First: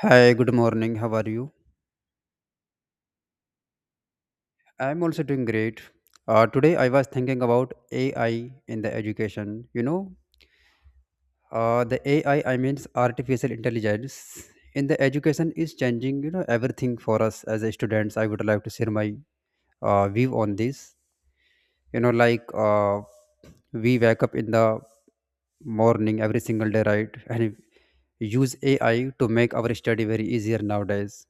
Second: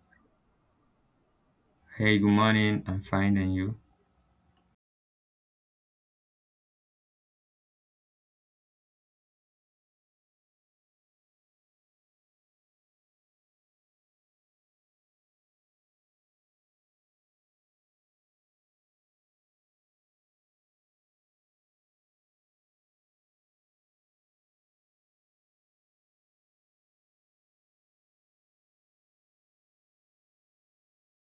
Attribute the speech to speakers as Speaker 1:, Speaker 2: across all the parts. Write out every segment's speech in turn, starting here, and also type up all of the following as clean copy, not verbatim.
Speaker 1: Hi, good morning. How are you?
Speaker 2: Hey, good morning. I'm fine, and you?
Speaker 1: I'm also doing great. Today I was thinking about AI in the education. The AI, I mean artificial intelligence in the education is changing, you know, everything for us as a students. I would like to share my view on this. You know, like uh, we wake up in the morning every single day, right? And use AI to make our study very easier nowadays.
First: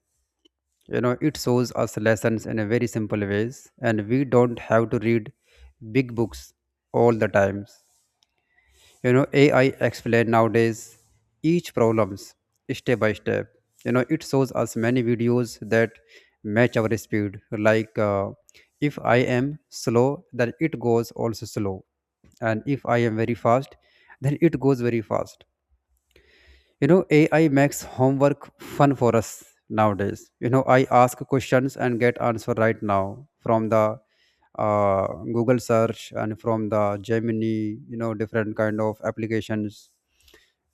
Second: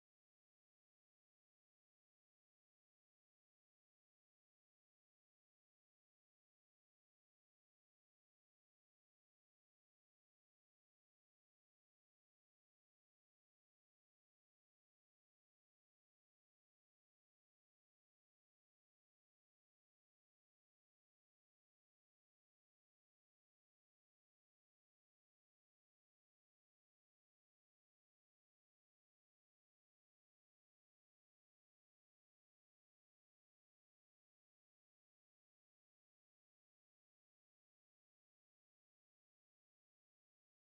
Speaker 1: You know, it shows us lessons in a very simple ways, and we don't have to read big books all the times. You know, AI explain nowadays each problems step by step. You know, it shows us many videos that match our speed. like uh, if I am slow, then it goes also slow, and if I am very fast, then it goes very fast. You know, AI makes homework fun for us nowadays. You know, I ask questions and get answer right now from the uh, Google search and from the Gemini, you know, different kind of applications.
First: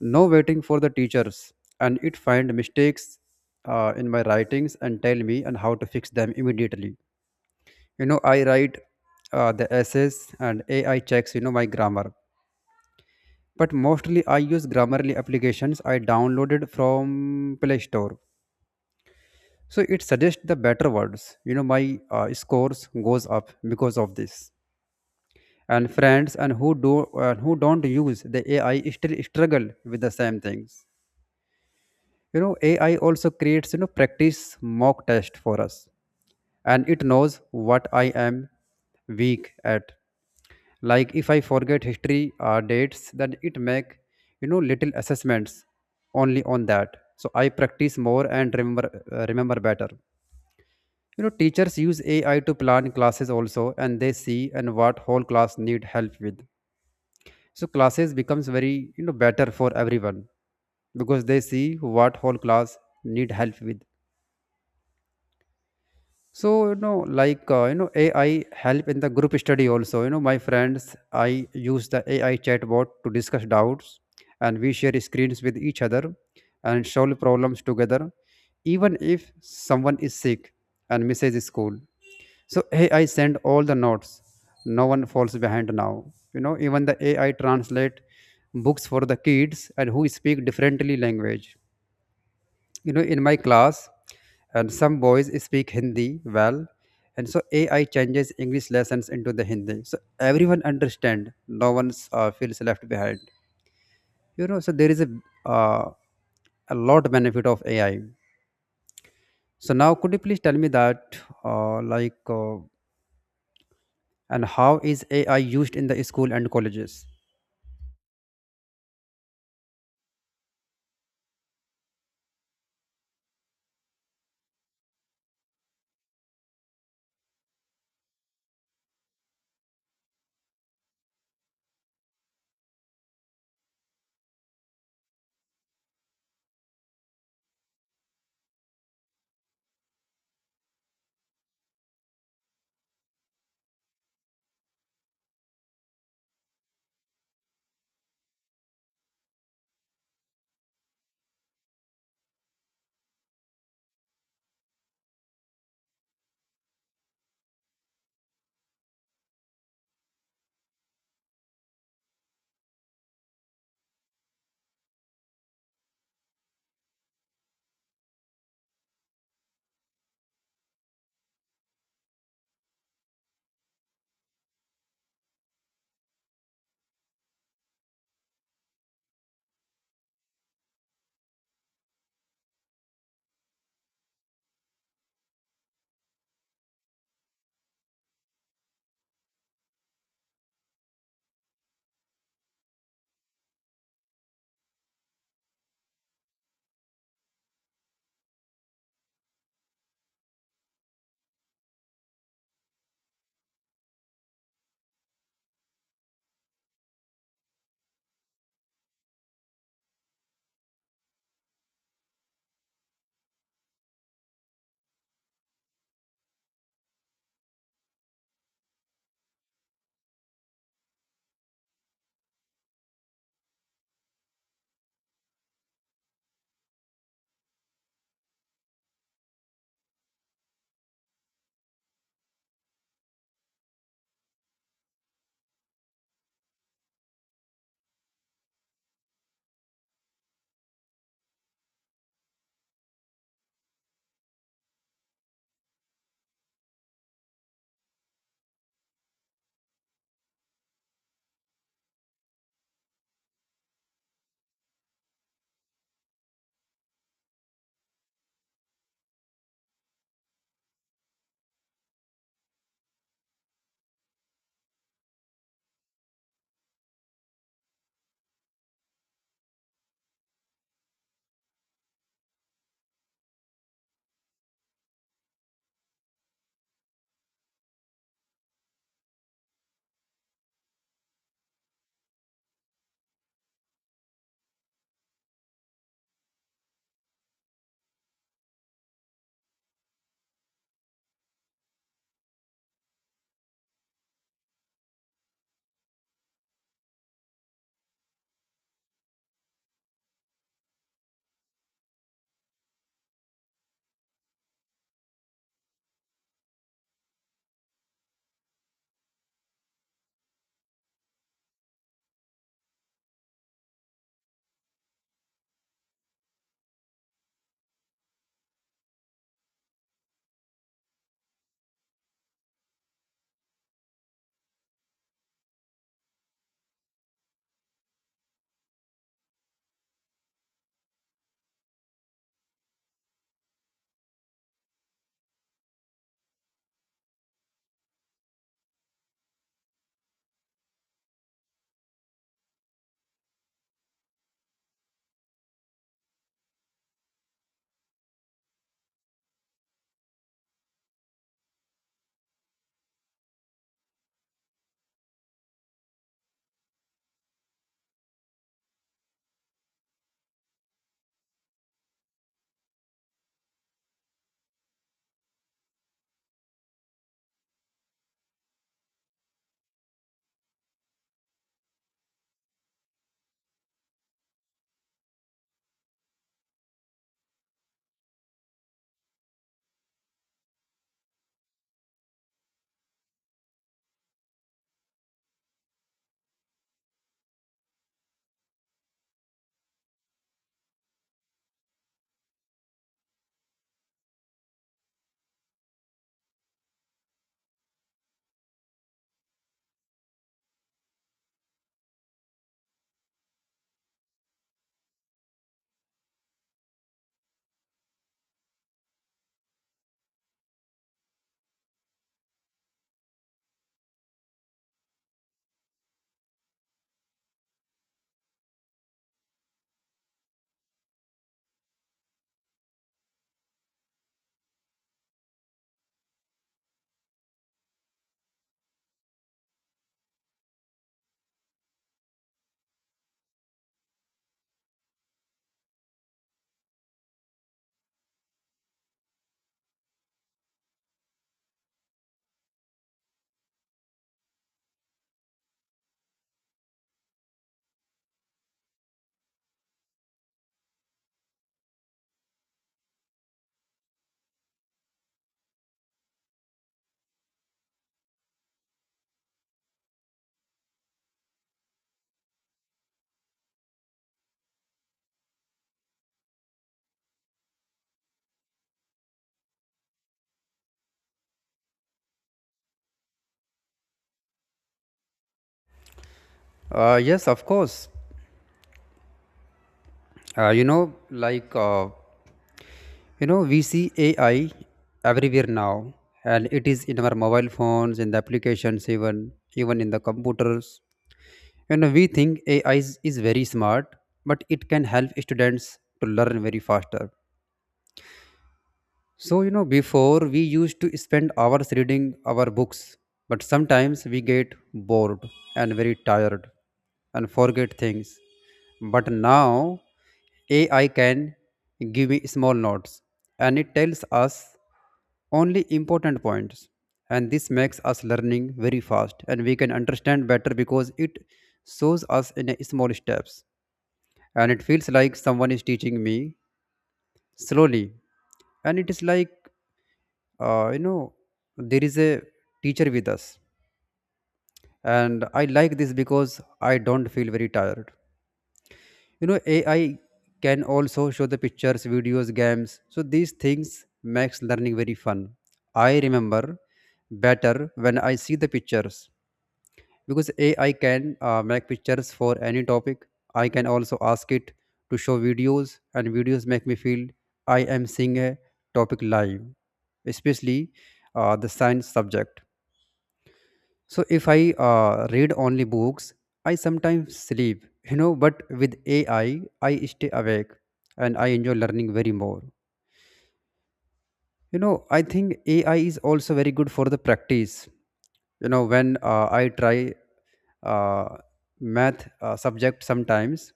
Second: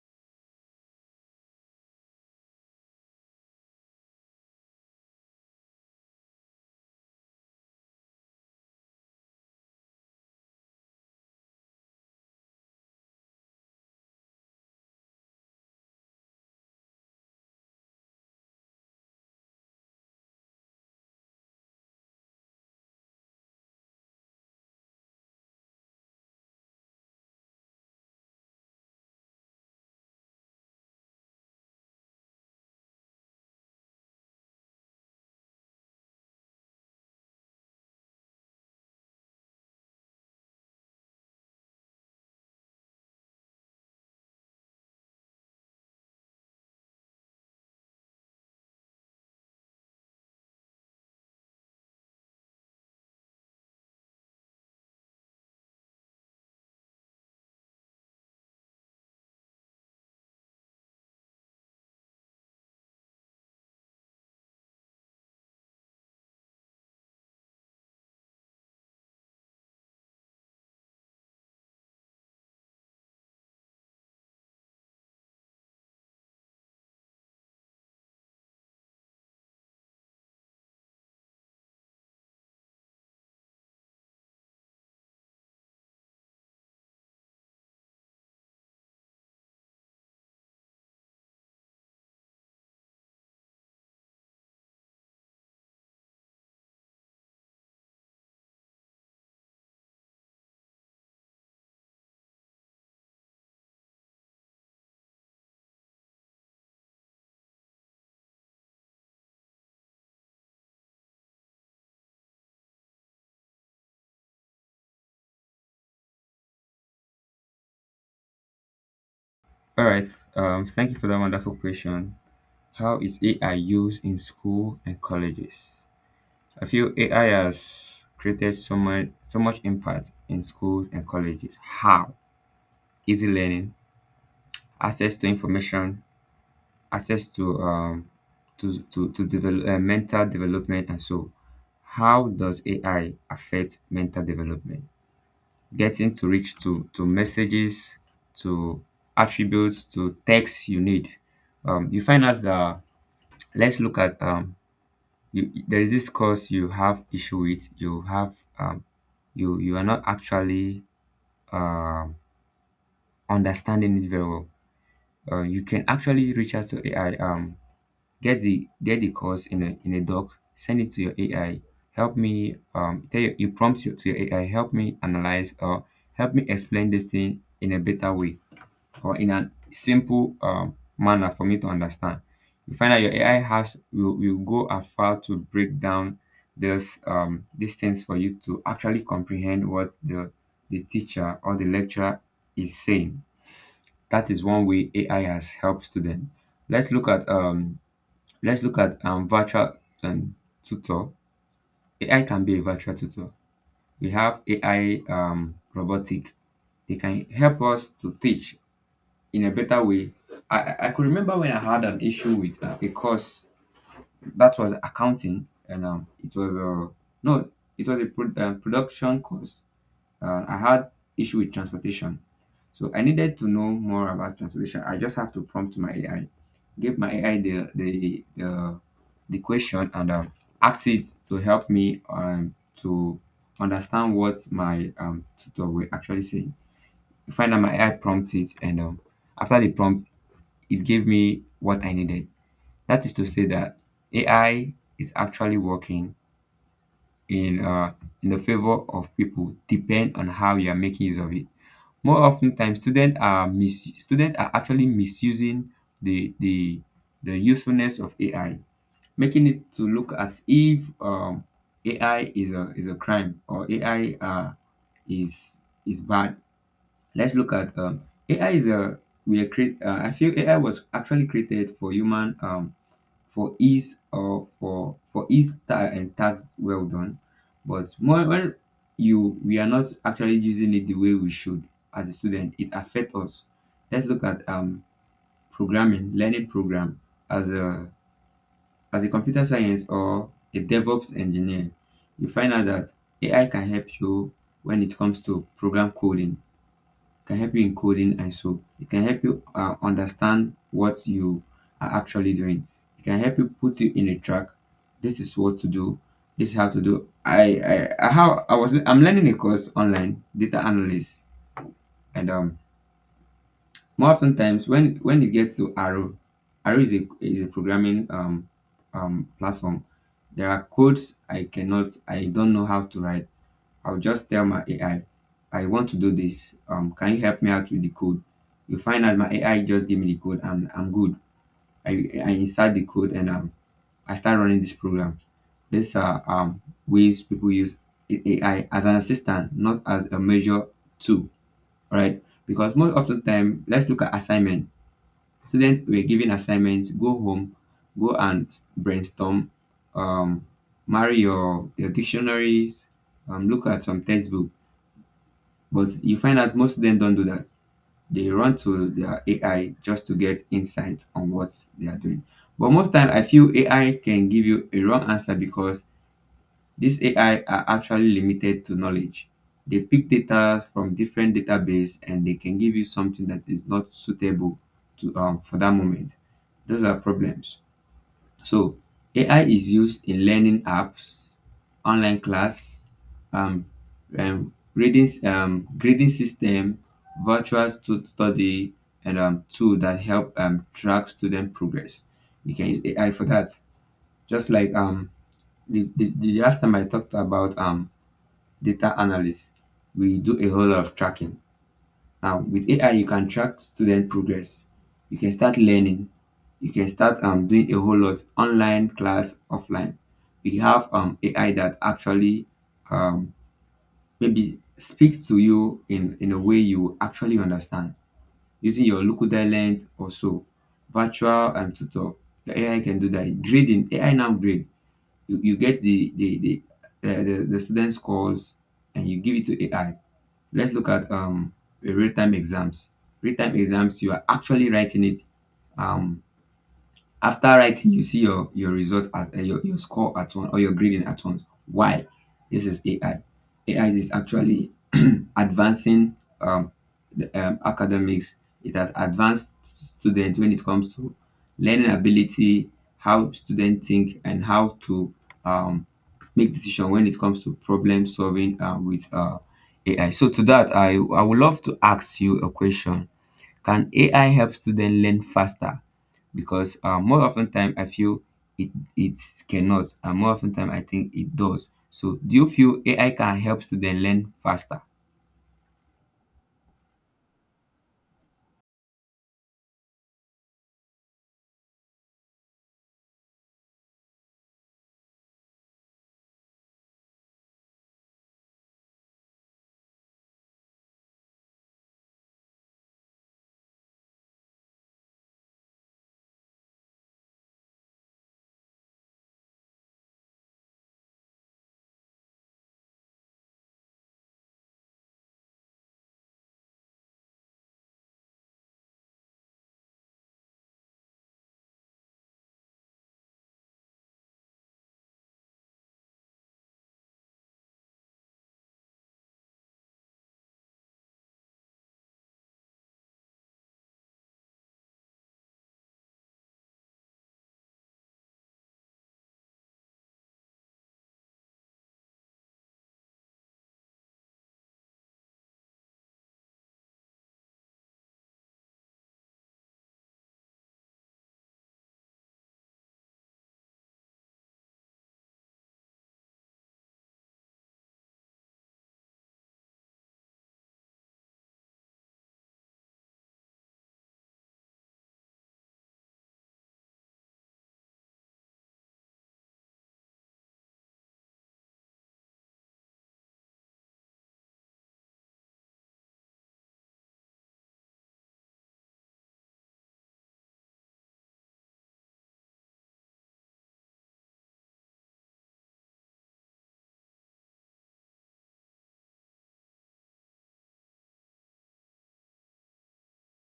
Speaker 1: No waiting for the teachers. And it find mistakes in my writings and tell me and how to fix them immediately. You know, I write the essays, and AI checks, you know, my grammar. But mostly I use Grammarly applications I downloaded from Play Store. So it suggests the better words. You know, my scores goes up because of this. And friends and who do who don't use the AI still struggle with the same things. You know, AI also creates, you know, practice mock test for us, and it knows what I am weak at. Like if I forget history dates, then it make, you know, little assessments only on that. So I practice more and remember better. You know, teachers use AI to plan classes also, and they see and what whole class need help with. So classes becomes very, you know, better for everyone because they see what whole class need help with. AI help in the group study also. You know, my friends, I use the AI chatbot to discuss doubts, and we share screens with each other and solve problems together, even if someone is sick and misses school. So AI send all the notes. No one falls behind now. You know, even the AI translate books for the kids and who speak differently language. You know, in my class, and some boys speak Hindi well, and so AI changes English lessons into the Hindi. So everyone understand. No one feels left behind. You know, so there is uh, a lot benefit of AI. So now, could you please tell me that, like, And how is AI used in the school and colleges?
Speaker 2: All right. Thank you for that wonderful question. How is AI used in school and colleges? I feel AI has created so much impact in schools and colleges. How? Easy learning, access to information, access to develop mental development, and so. How does AI affect mental development? Getting to reach to messages, to attributes, to text you need. You find out that let's look at you, there is this course you have issue with. You have you are not actually um, understanding it very well. You can actually reach out to AI. Get the course in a doc. Send it to your AI. Help me, tell you you prompt you to your AI. Help me analyze, or help me explain this thing in a better way, or in a simple manner for me to understand. You find that your AI will go as far to break down this these things for you to actually comprehend what the teacher or the lecturer is saying. That is one way AI has helped students. Let's look at um let's look at virtual um, tutor. AI can be a virtual tutor. We have AI robotic. They can help us to teach in a better way. I could remember when I had an issue with a course that was accounting, and it was a, no, it was a production course. I had issue with transportation, so I needed to know more about transportation. I just have to prompt my AI, give my AI the question, and ask it to help me, to understand what my tutor will actually saying. I find that my AI prompts it, and after the prompt, it gave me what I needed. That is to say that AI is actually working in uh, in the favor of people, depend on how you are making use of it. More often times, students are actually misusing the the the usefulness of AI, making it to look as if, AI is a crime, or AI is is bad. Let's look at, AI is a, we are create. I feel AI was actually created for human, for ease, or for and tags well done, but more when you we are not actually using it the way we should. As a student, it affects us. Let's look at programming, learning program. As a, computer science or a DevOps engineer, you find out that AI can help you when it comes to program coding. Can help you in coding ISO. It can help you, understand what you are actually doing. It can help you, put you in a track. This is what to do. This is how to do. I how I was I'm learning a course online, data analyst, and more often times, when it gets to Arrow. Arrow is a programming platform. There are codes I don't know how to write. I'll just tell my AI, I want to do this. Can you help me out with the code? You find out my AI just give me the code, and I'm good. I, I insert the code, and I start running these programs. These are, ways people use AI as an assistant, not as a major tool, right? Because most of the time, let's look at assignment. Students were given assignments, go home, go and brainstorm, um, marry your dictionaries, look at some textbooks, but you find out most of them don't do that. They run to their AI just to get insight on what they are doing. But most time, I feel AI can give you a wrong answer, because these AI are actually limited to knowledge. They pick data from different database, and they can give you something that is not suitable to for that moment. Those are problems. So AI is used in learning apps, online class, um, reading, grading system, study, and tool that help track student progress. You can use AI for that. Just like, the last time I talked about data analysis, we do a whole lot of tracking, with AI you can track student progress, you can start learning, you can start doing a whole lot online class, offline. We have AI that actually, um, maybe speak to you in a way you actually understand, using your locuda lens or so. Virtual tutor, your AI can do that. Grading AI now grade. You get the student scores and you give it to AI. Let's look at real-time exams. Real-time exams, you are actually writing it. um After writing, you see your result at, your score at one, or your grading at once. Why? This is AI. AI is actually advancing, the, academics. It has advanced students when it comes to learning ability, how students think, and how to, um, make decision when it comes to problem solving, with AI. So to that, I would love to ask you a question. Can AI help students learn faster? Because more often time I feel it it cannot, and more often time I think it does. So, do you feel AI can help students learn faster?
Speaker 1: Yes, of course. Uh, you know, like, uh, we see AI everywhere now, and it is in our mobile phones, in the applications, even in the computers. You know, we think AI is very smart, but it can help students to learn very faster. So, you know, before we used to spend hours reading our books, but sometimes we get bored and very tired and forget things. But now AI can give me small notes, and it tells us only important points. And this makes us learning very fast, and we can understand better because it shows us in a small steps. And it feels like someone is teaching me slowly. And it is like, uh, you know there is a teacher with us, and I like this because I don't feel very tired. You know, AI can also show the pictures, videos, games, so these things makes learning very fun. I remember better when I see the pictures, because AI can make pictures for any topic. I can also ask it to show videos, and videos make me feel I am seeing a topic live, especially the science subject. So if I read only books, I sometimes sleep, you know, but with AI, I stay awake and I enjoy learning very more. You know, I think AI is also very good for the practice. You know, when I try uh, math subject sometimes,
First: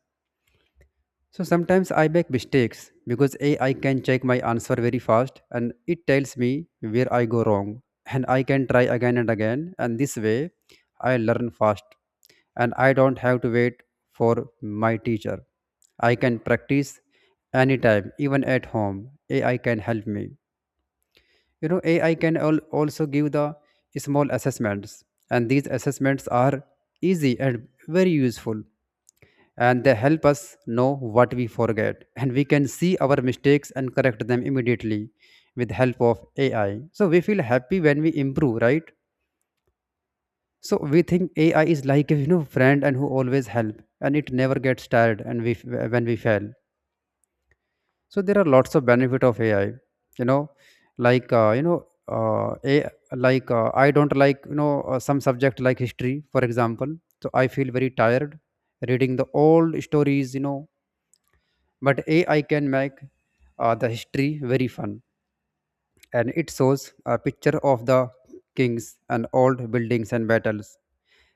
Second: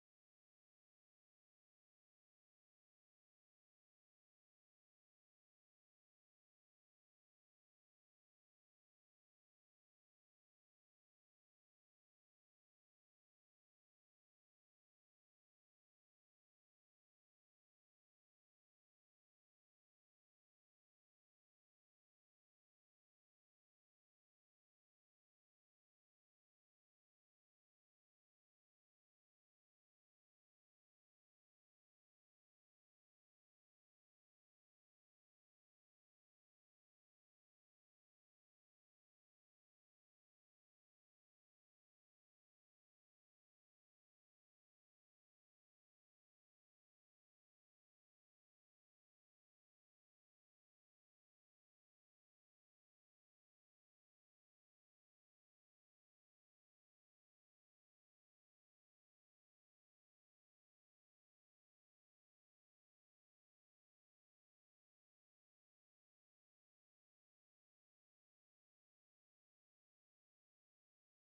Speaker 1: so sometimes I make mistakes because AI can check my answer very fast, and it tells me where I go wrong. And I can try again and again. And this way I learn fast, and I don't have to wait for my teacher. I can practice anytime, even at home. AI can help me. You know, AI can also give the small assessments, and these assessments are easy and very useful, and they help us know what we forget, and we can see our mistakes and correct them immediately with help of AI. So we feel happy when we improve, right? So we think AI is like a, you know, friend and who always help, and it never gets tired, and we when we fail. So there are lots of benefit of AI. You know, like you know a, like I don't like, some subject like history, for example. So I feel very tired reading the old stories, you know, but AI can make the history very fun, and it shows a picture of the kings and old buildings and battles,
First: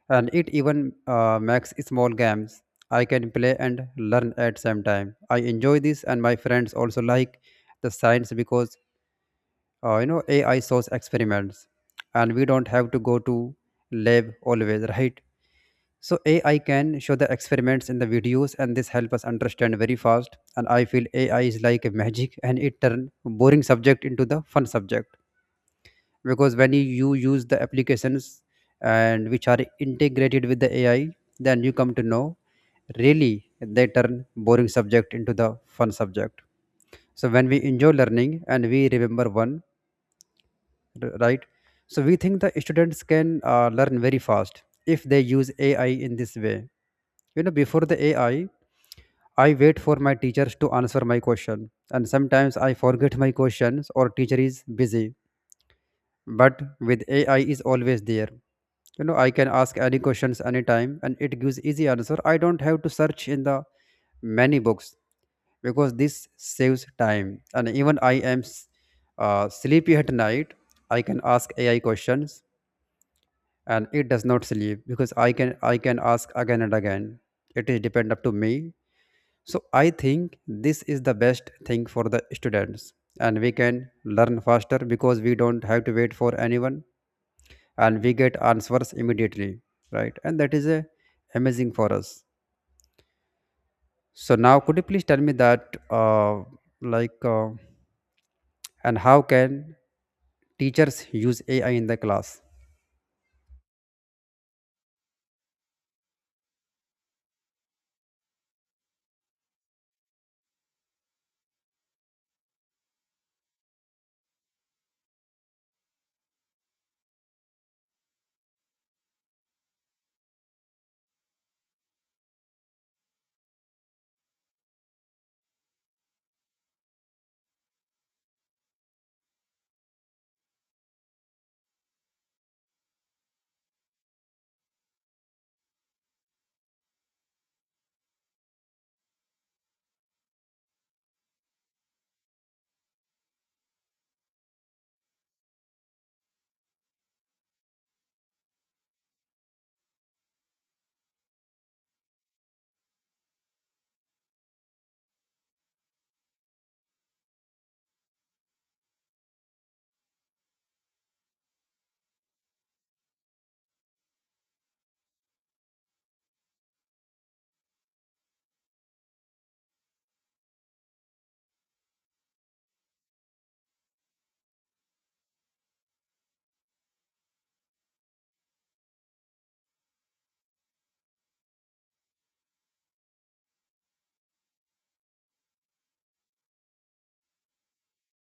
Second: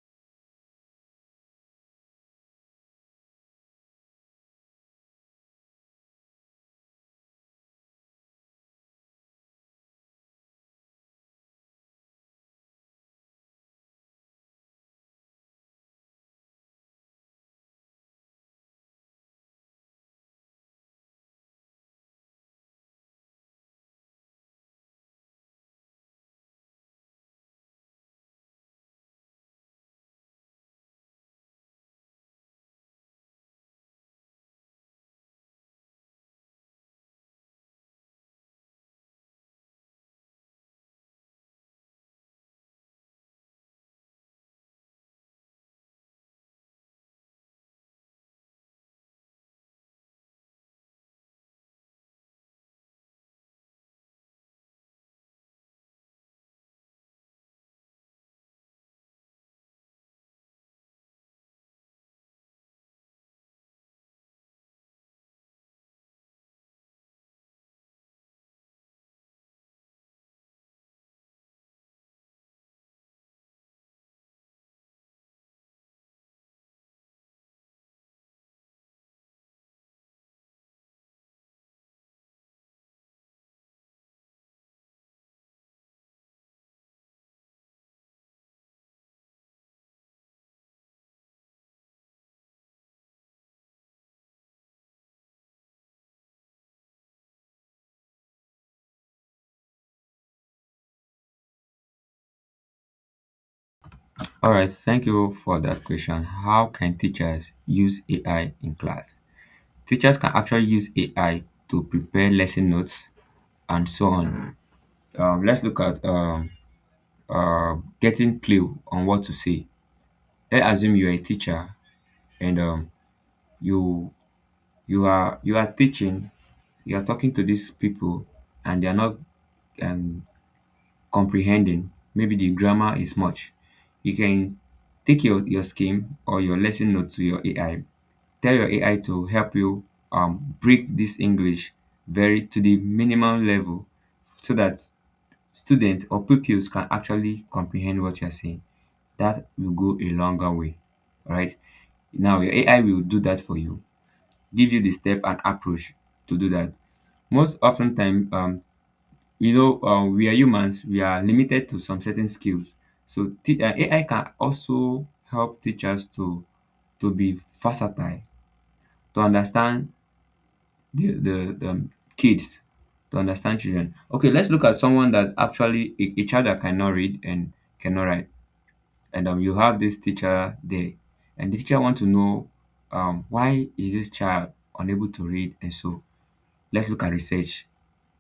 Speaker 1: and it even makes small games I can play and learn at same time. I enjoy this, and my friends also like the science because, you know, AI shows experiments, and we don't have to go to lab always, right? So AI can show the experiments in the videos, and this help us understand very fast. And I feel AI is like a magic, and it turn boring subject into the fun subject. Because when you use the applications and which are integrated with the AI, then you come to know really they turn boring subject into the fun subject. So when we enjoy learning, and we remember one, right? So we think the students can learn very fast if they use AI in this way. You know, before the AI, I wait for my teachers to answer my question, and sometimes I forget my questions or teacher is busy. But with AI is always there. You know, I can ask any questions anytime, and it gives easy answer. I don't have to search in the many books because this saves time. And even I am sleepy at night, I can ask AI questions, and it does not sleep because I can ask again and again. It is depend up to me. So I think this is the best thing for the students, and we can learn faster because we don't have to wait for anyone, and we get answers immediately, right? And that is a amazing for us. So now could you please tell me that like and how can teachers use AI in the class?
Speaker 2: All right, thank you for that question. How can teachers use AI in class? Teachers can actually use AI to prepare lesson notes and so on. Let's look at, getting clue on what to say. Let's assume you're a teacher and, you you are teaching, you are talking to these people and they're not, um, comprehending. Maybe the grammar is much. You can take your scheme or your lesson note to your AI. Tell your AI to help you, break this English very to the minimum level, so that students or pupils can actually comprehend what you're saying. That will go a longer way. All right, now your AI will do that for you, give you the step and approach to do that. Most often time, we are humans, we are limited to some certain skills. So AI can also help teachers to be versatile, to understand the kids, to understand children. Okay, let's look at someone that actually, a child that cannot read and cannot write. And you have this teacher there, and the teacher want to know, why is this child unable to read? And so, let's look at research.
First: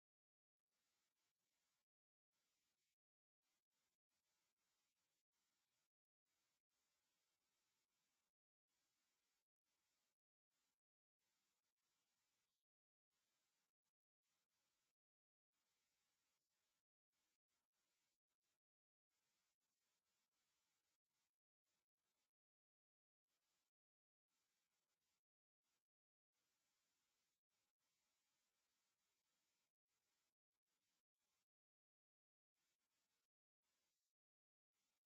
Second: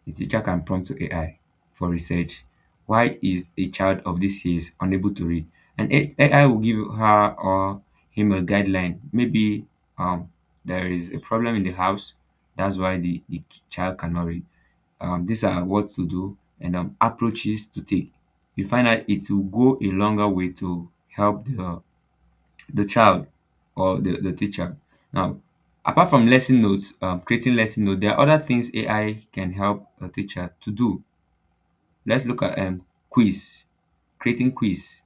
Speaker 2: The teacher can prompt to AI for research. Why is a child of this age unable to read? And AI will give her or him a guideline. Maybe um, there is a problem in the house. That's why the child cannot read. These are what to do, and approaches to take. You find that it will go a longer way to help the child or the teacher. Now, apart from lesson notes, creating lesson notes, there are other things AI can help a teacher to do. Let's look at quiz, creating quiz.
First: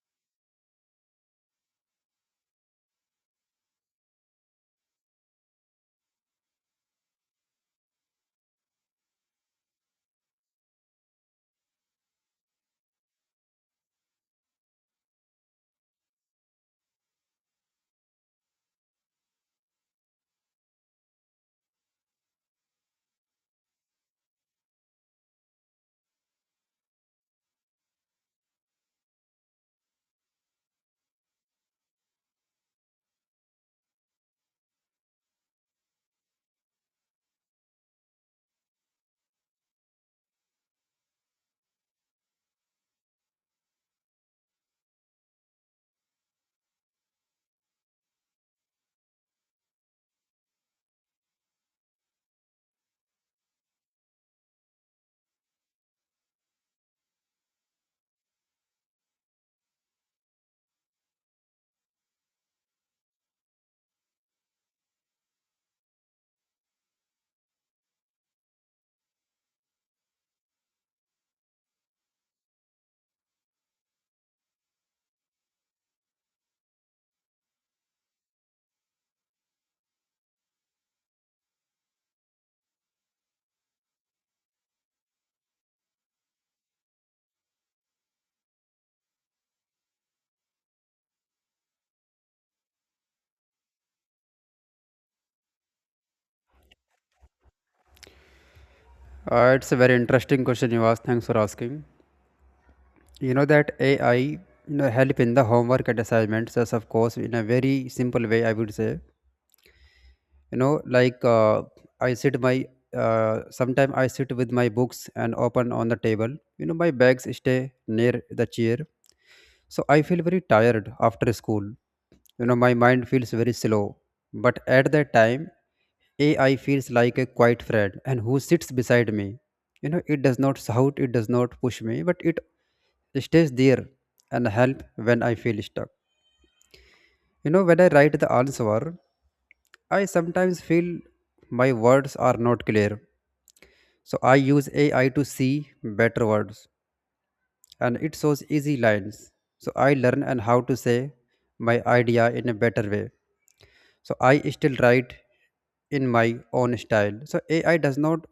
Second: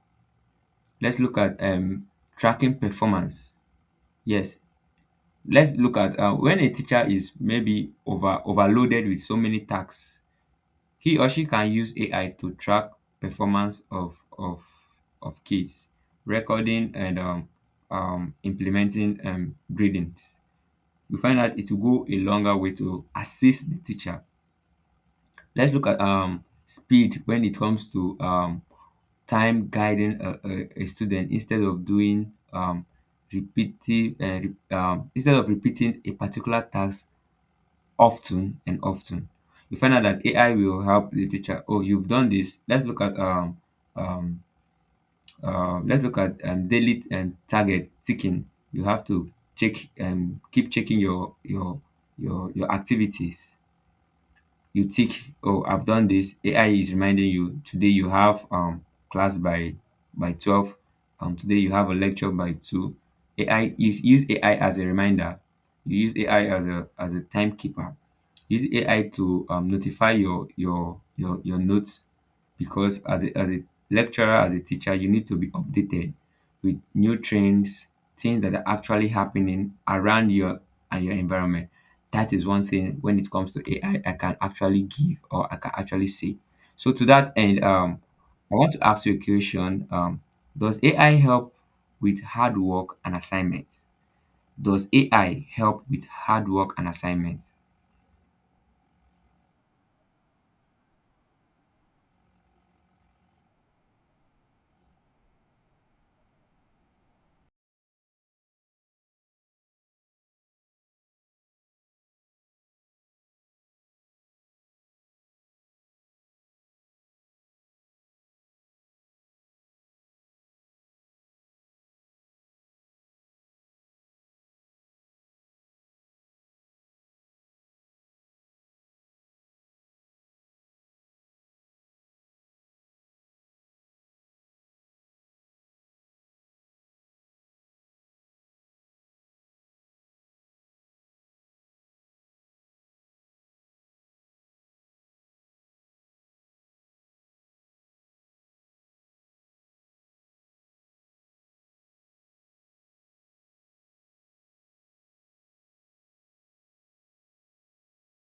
Speaker 2: Let's look at tracking performance. Yes, let's look at, when a teacher is maybe overloaded with so many tasks, he or she can use AI to track performance of kids, recording, and implementing gradings. We find out it will go a longer way to assist the teacher. Let's look at speed when it comes to, time guiding a student, instead of doing, instead of repeating a particular task often and often. You find out that AI will help the teacher. Oh, you've done this. Um, let's look at daily and target ticking. You have to check and keep checking your activities. You think, oh, I've done this. AI is reminding you, today you have class by 12. Today you have a lecture by 2. AI, you use AI as a reminder. You use AI as a timekeeper. Use AI to notify your notes, because as a lecturer, as a teacher, you need to be updated with new trends, things that are actually happening around your and your environment. That is one thing when it comes to AI I can actually give, or I can actually say. So to that end, I want to ask you a question. Does AI help with hard work and assignments? Does AI help with hard work and assignments?
Speaker 1: It's a very interesting question you asked. Thanks for asking. You know that AI, you know, help in the homework and assignments. Yes, of course, in a very simple way, I would say, you know like uh, I sit my sometime I sit with my books and open on the table. You know, my bags stay near the chair. So I feel very tired after school. You know, my mind feels very slow, but at that time AI feels like a quiet friend and who sits beside me. You know, it does not shout, it does not push me, but it stays there and help when I feel stuck. You know, when I write the answer, I sometimes feel my words are not clear. So I use AI to see better words, and it shows easy lines. So I learn and how to say my idea in a better way. So I still write in my own style. So AI does not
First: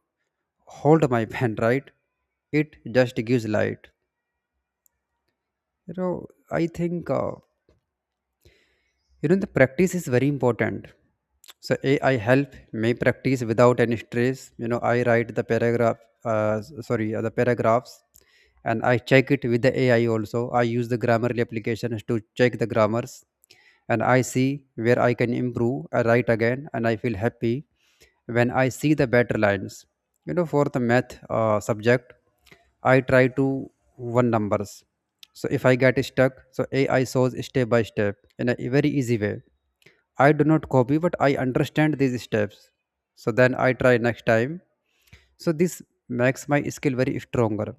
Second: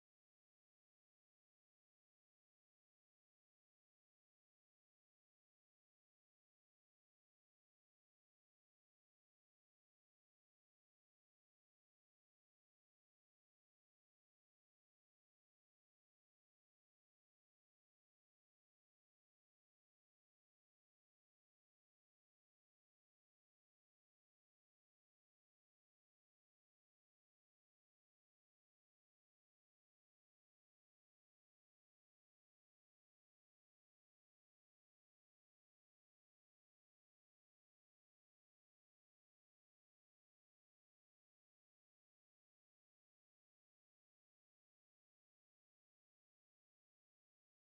Speaker 1: hold my pen, right? It just gives light. You know, I think uh, You know, the practice is very important. So AI help me practice without any stress. You know, I write the paragraph, the paragraphs, and I check it with the AI also. I use the Grammarly applications to check the grammars, and I see where I can improve. I write again, and I feel happy when I see the better lines. You know, for the math subject. I try to one numbers. So if I get stuck, so AI shows step by step in a very easy way. I do not copy, but I understand these steps. So then I try next time. So this makes my skill very stronger.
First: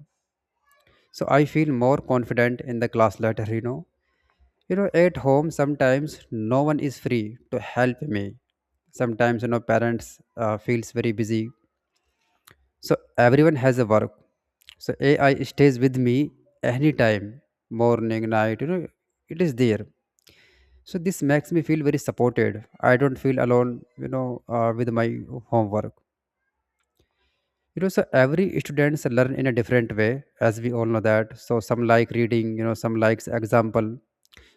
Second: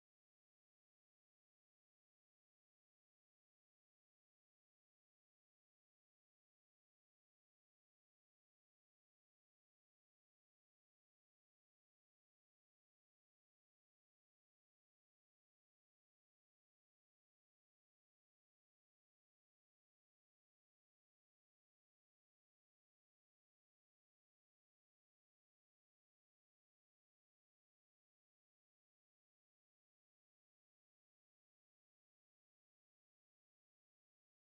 Speaker 1: So I feel more confident in the class later, you know. You know, at home sometimes no one is free to help me. Sometimes parents feels very busy. So everyone has a work. So AI stays with me anytime, morning, night, it is there. So this makes me feel very supported. I don't feel alone, with my homework. So every students learn in a different way, as we all know that. So some like reading, some likes example.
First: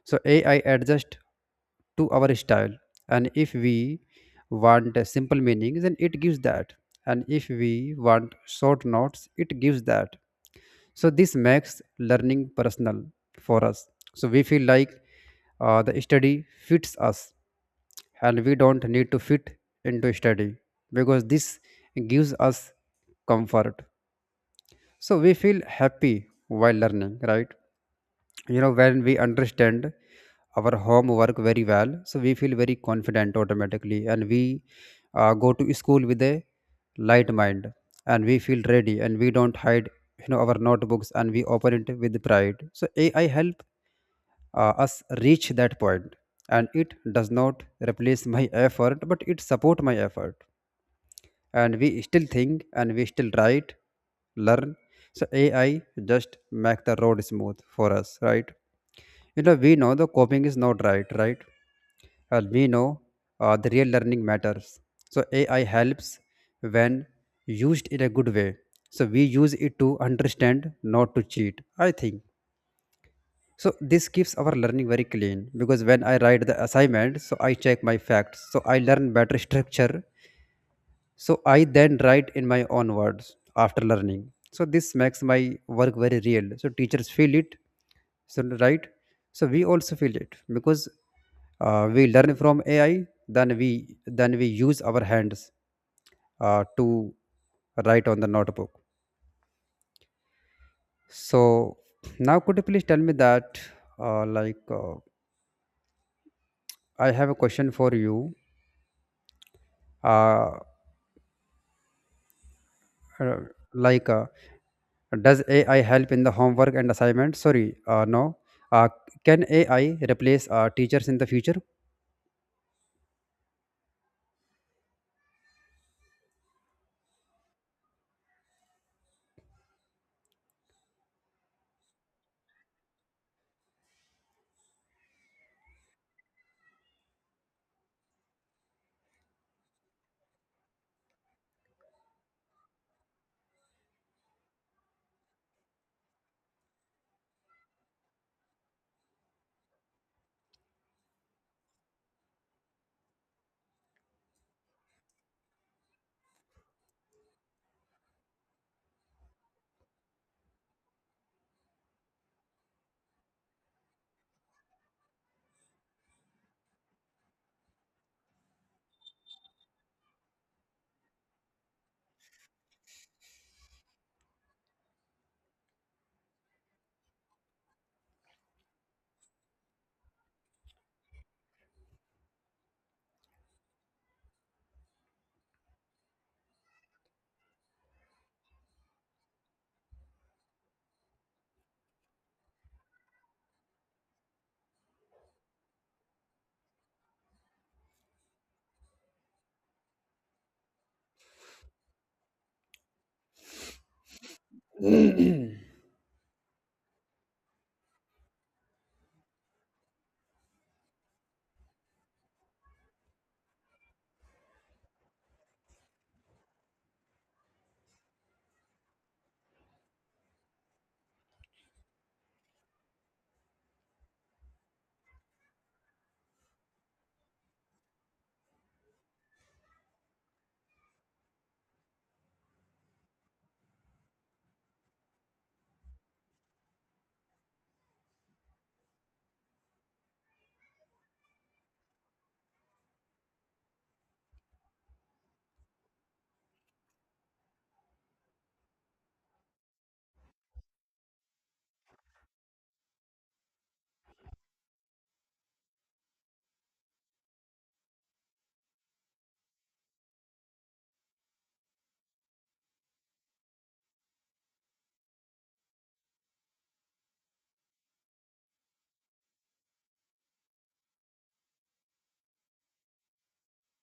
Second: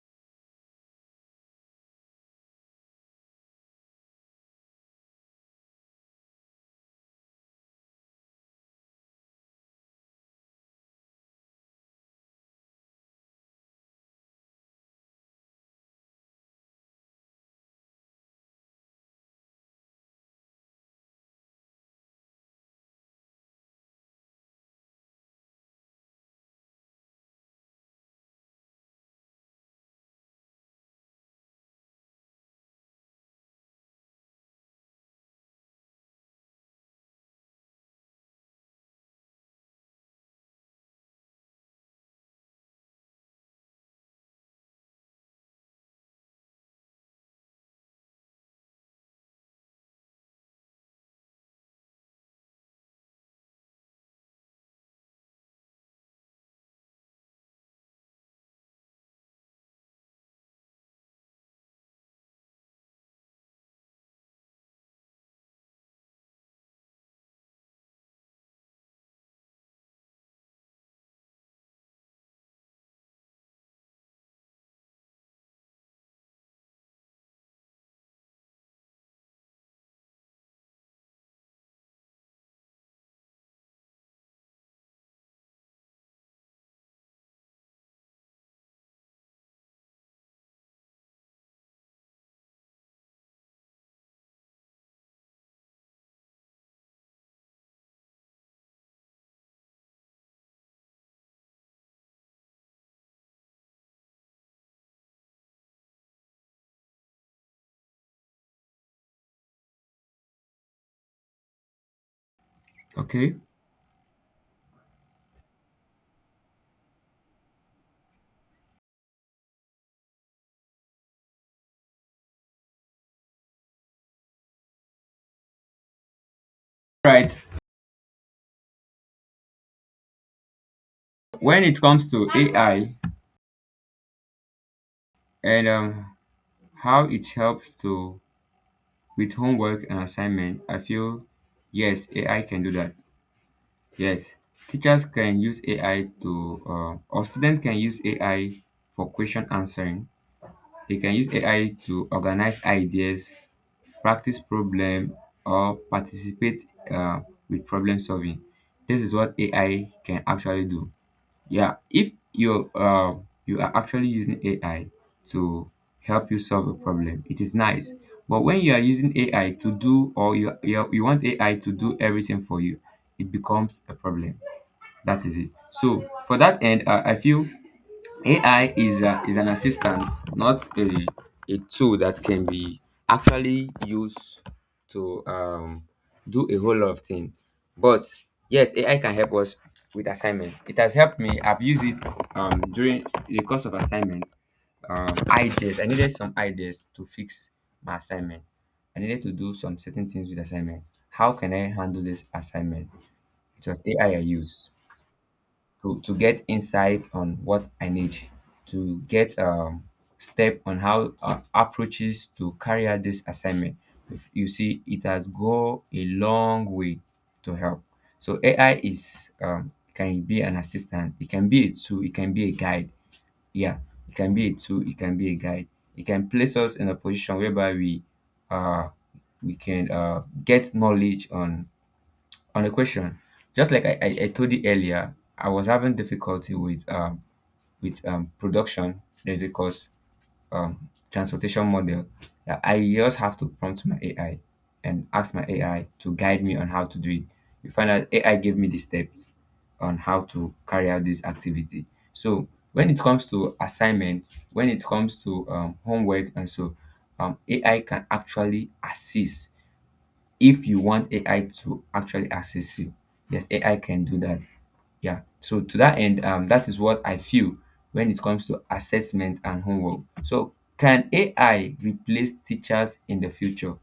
Speaker 1: So AI adjust to our style. And if we want a simple meaning, then it gives that. And if we want short notes, it gives that. So this makes learning personal for us. So we feel like the study fits us, and we don't need to fit into study because this gives us comfort. So we feel happy while learning, right? You know, when we understand our homework very well, so we feel very confident automatically, and we go to school with a light mind, and we feel ready, and we don't hide our notebooks, and we open it with pride. So AI help us reach that point, and it does not replace my effort, but it support my effort, and we still think, and we still write, learn. So AI just make the road smooth for us, right? We know the copying is not right, right? And we know the real learning matters. So AI helps when used in a good way. So we use it to understand, not to cheat. I think so. This keeps our learning very clean because when I write the assignment, so I check my facts. So I learn better structure, so I then write in my own words after learning. So this makes my work very real. So teachers feel it, so right? So we also feel it because we learn from AI. Then we use our hands to write on the notebook. So now, could you please tell me that uh, like uh, I have a question for you. Uh,
Speaker 2: Okay.
Speaker 1: uh, like uh, does AI help in the homework and assignment, sorry, no, uh, can AI replace teachers in the future?
Speaker 2: Right. When it comes to AI and how it helps to with homework and assignment, I feel yes, AI can do that. Yes, teachers can use AI to, or students can use AI for question answering. They can use AI to organize ideas, practice problem, or participate uh, with problem solving. This is what AI can actually do. Yeah, if you you are actually using AI to help you solve a problem, it is nice. But when you are using AI to do, or you want AI to do everything for you, it becomes a problem. That is it. So for that end, I feel AI is is an assistant, not a tool that can be actually used to do a whole lot of things. But yes, AI can help us with assignment. It has helped me. I've used it during the course of assignment. Ideas. I needed some ideas to fix my assignment. I needed to do some certain things with assignment. How can I handle this assignment? It was AI I used to get insight on what I need, to get step on how approaches to carry out this assignment. If you see, it has go a long way to help. So AI is can be an assistant, it can be a tool, it can be a guide. Yeah, it can be a tool, it can be a guide. It can place us in a position whereby uh, we can get knowledge on the question, just like I told you earlier, I was having difficulty with production. There's a course, transportation model, that I just have to prompt my AI and ask my AI to guide me on how to do it. You find out AI gave me the steps on how to carry out this activity. So when it comes to assignments, when it comes to homework and so, AI can actually assist if you want AI to actually assist you. Yes, AI can do that. Yeah. So to that end, that is what I feel when it comes to assessment and homework. So can AI replace teachers in the future?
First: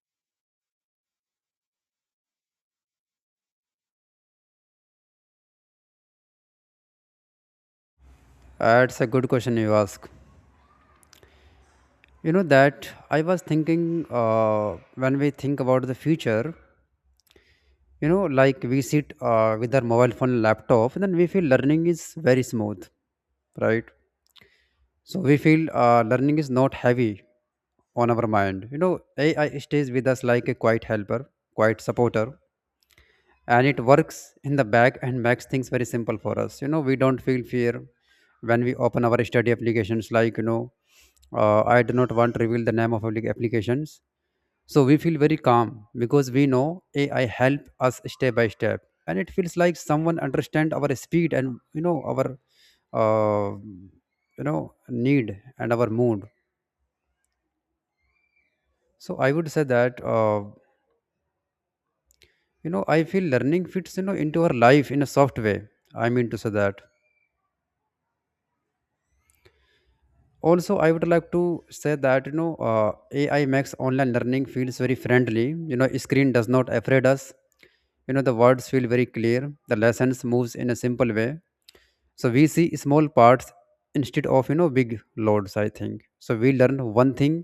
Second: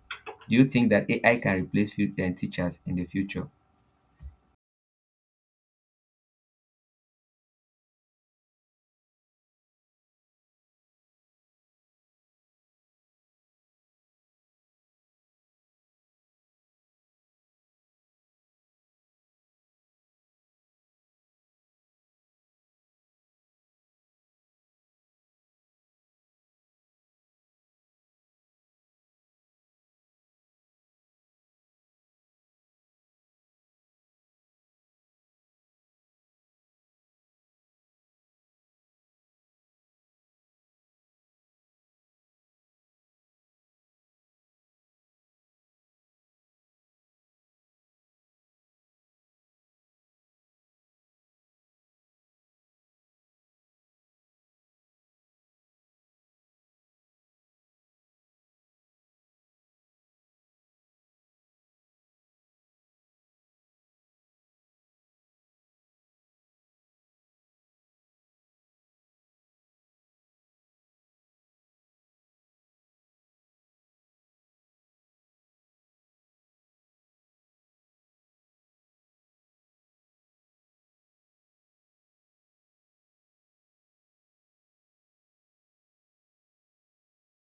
Speaker 2: Do you think that AI can replace teachers in the future?
Speaker 1: That's a good question you ask. You know that I was thinking, uh, when we think about the future, like we sit with our mobile phone, laptop, and then we feel learning is very smooth, right? So we feel learning is not heavy on our mind, you know. AI stays with us like a quiet helper, quiet supporter, and it works in the back and makes things very simple for us. You know, we don't feel fear when we open our study applications, like, I do not want to reveal the name of applications. So we feel very calm because we know AI help us step by step, and it feels like someone understand our speed and, you know, our uh, need and our mood. So I would say that I feel learning fits, you know, into our life in a soft way. I mean to say that Also, I would like to say that, AI makes online learning feels very friendly. You know, screen does not afraid us. You know, the words feel very clear. The lessons moves in a simple way. So we see small parts instead of, you know, big loads, I think. So we learn one thing,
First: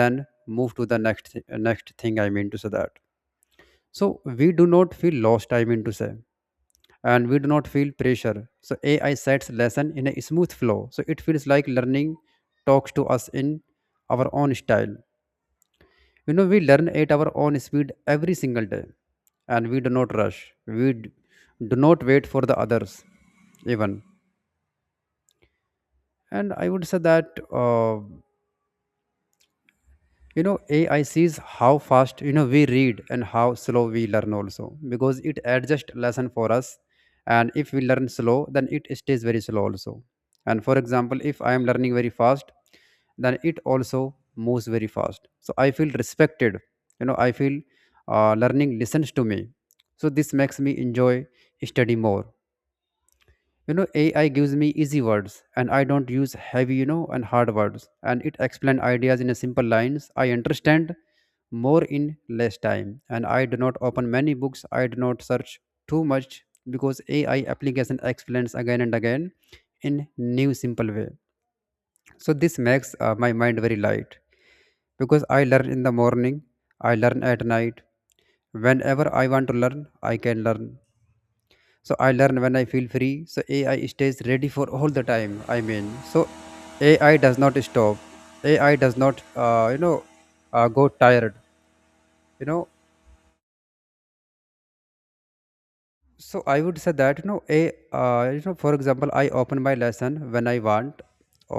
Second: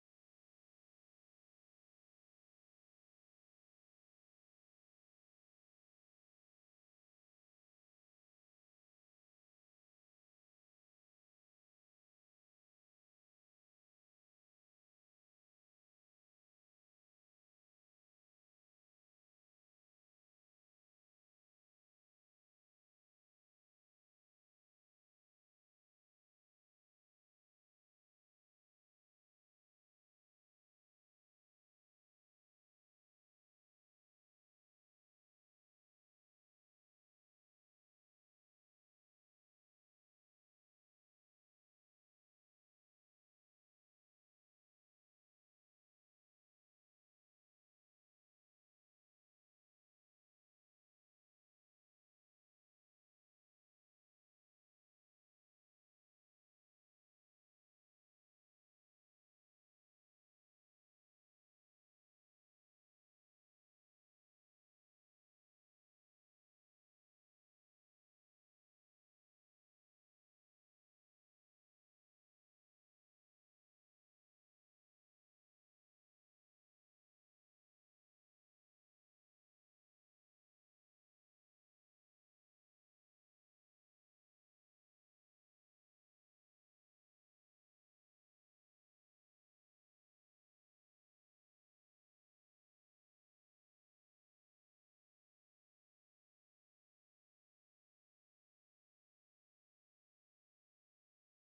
Speaker 1: then move to the next thing, I mean to say that so we do not feel lost, I mean to say and we do not feel pressure. So AI sets lesson in a smooth flow. So it feels like learning talks to us in our own style. You know, we learn at our own speed every single day, and we do not rush. Do not wait for the others, even. And I would say that. AI sees how fast, you know, we read and how slow we learn also, because it adjusts lesson for us. And if we learn slow, then it stays very slow also. And for example, if I am learning very fast, then it also moves very fast. So I feel respected. You know, I feel learning listens to me. So this makes me enjoy study more. You know, AI gives me easy words, and I don't use heavy, you know, and hard words. And it explains ideas in a simple lines. I understand more in less time, and I do not open many books. I do not search too much because AI application explains again and again in new simple way. So this makes my mind very light because I learn in the morning, I learn at night. Whenever I want to learn, I can learn. So I learn when I feel free. So AI stays ready for all the time, I mean. So AI does not stop. AI does not go tired, you know. So I would say that, you know a you know for example, I open my lesson when I want,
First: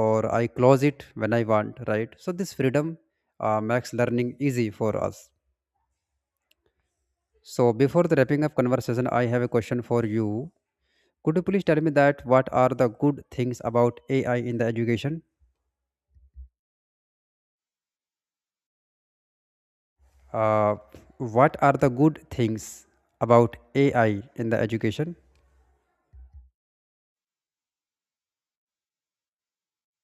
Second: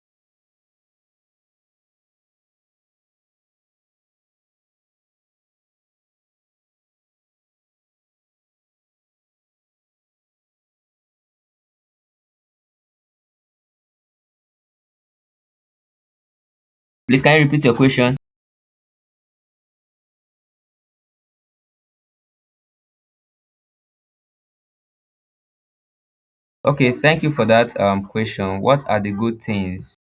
Speaker 1: or I close it when I want, right? So this freedom makes learning easy for us. So before the wrapping up conversation, I have a question for you. Could you please tell me that what are the good things about AI in the education?
Speaker 2: Please, can you repeat your question?
Speaker 1: Uh, what are the good things about AI in the education?
Speaker 2: Okay, thank you for that question. What are the good things?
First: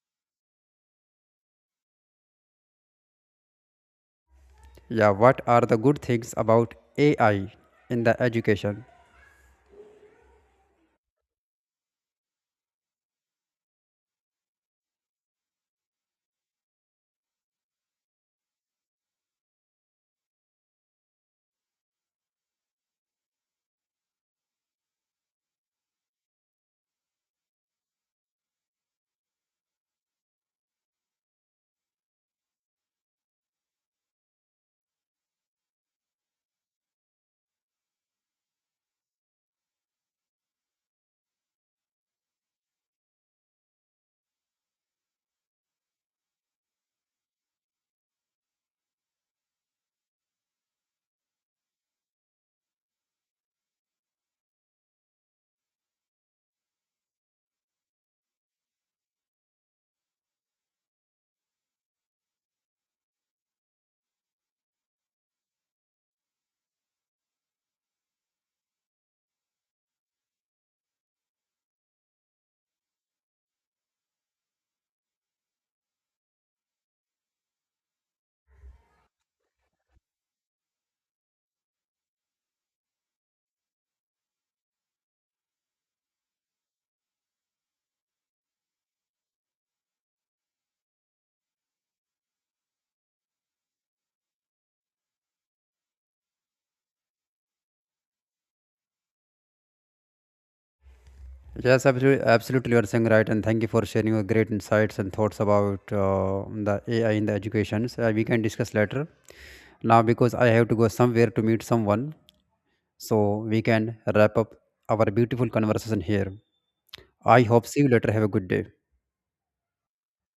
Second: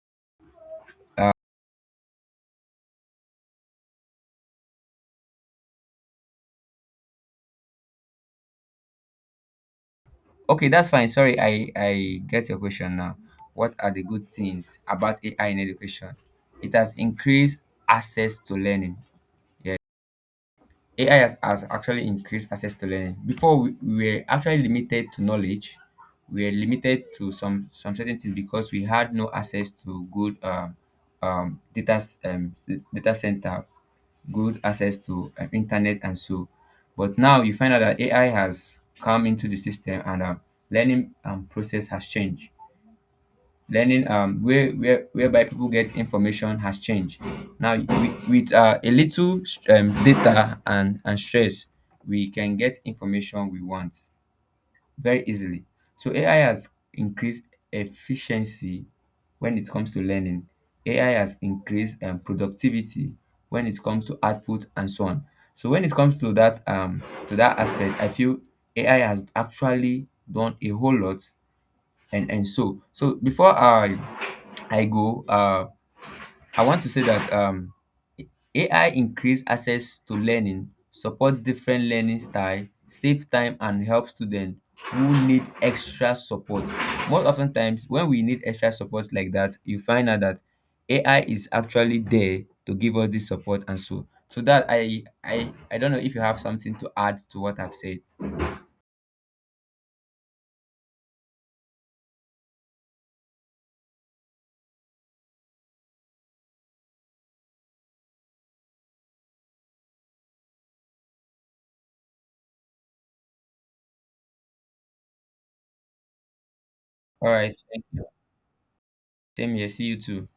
Speaker 1: Yeah, what are the good things about AI in the education?
Speaker 2: Okay, that's fine. Sorry, I get your question now. What are the good things about AI in education? It has increased access to learning. AI has actually increased access to learning. Before we were actually limited to knowledge. We were limited to some certain things because we had no access to good data center, good access to internet and so. But now you find out that AI has come into the system, and learning process has changed, learning whereby people get information has changed. Now with, a little data and stress, we can get information we want very easily. So AI has increased efficiency when it comes to learning. AI has increased productivity when it comes to output and so on. So when it comes to that, to that aspect, I feel AI has actually done a whole lot. And so so Before I go. I want to say that AI increase access to learning, support different learning style, save time and help students who need extra support. Most often times, when we need extra support like that, you find out that AI is actually there to give us this support and so. So that I don't know if you have something to add to what I've said.
Speaker 1: Yes, absolutely, absolutely, you are saying right, and thank you for sharing your great insights and thoughts about the AI in the education. So, we can discuss later. Now, because I have to go somewhere to meet someone, so we can wrap up our beautiful conversation here.
Speaker 2: All
Speaker 1: I
Speaker 2: right,
Speaker 1: hope see
Speaker 2: thank
Speaker 1: you
Speaker 2: you.
Speaker 1: later. Have a good day.
Speaker 2: Same here. See you too.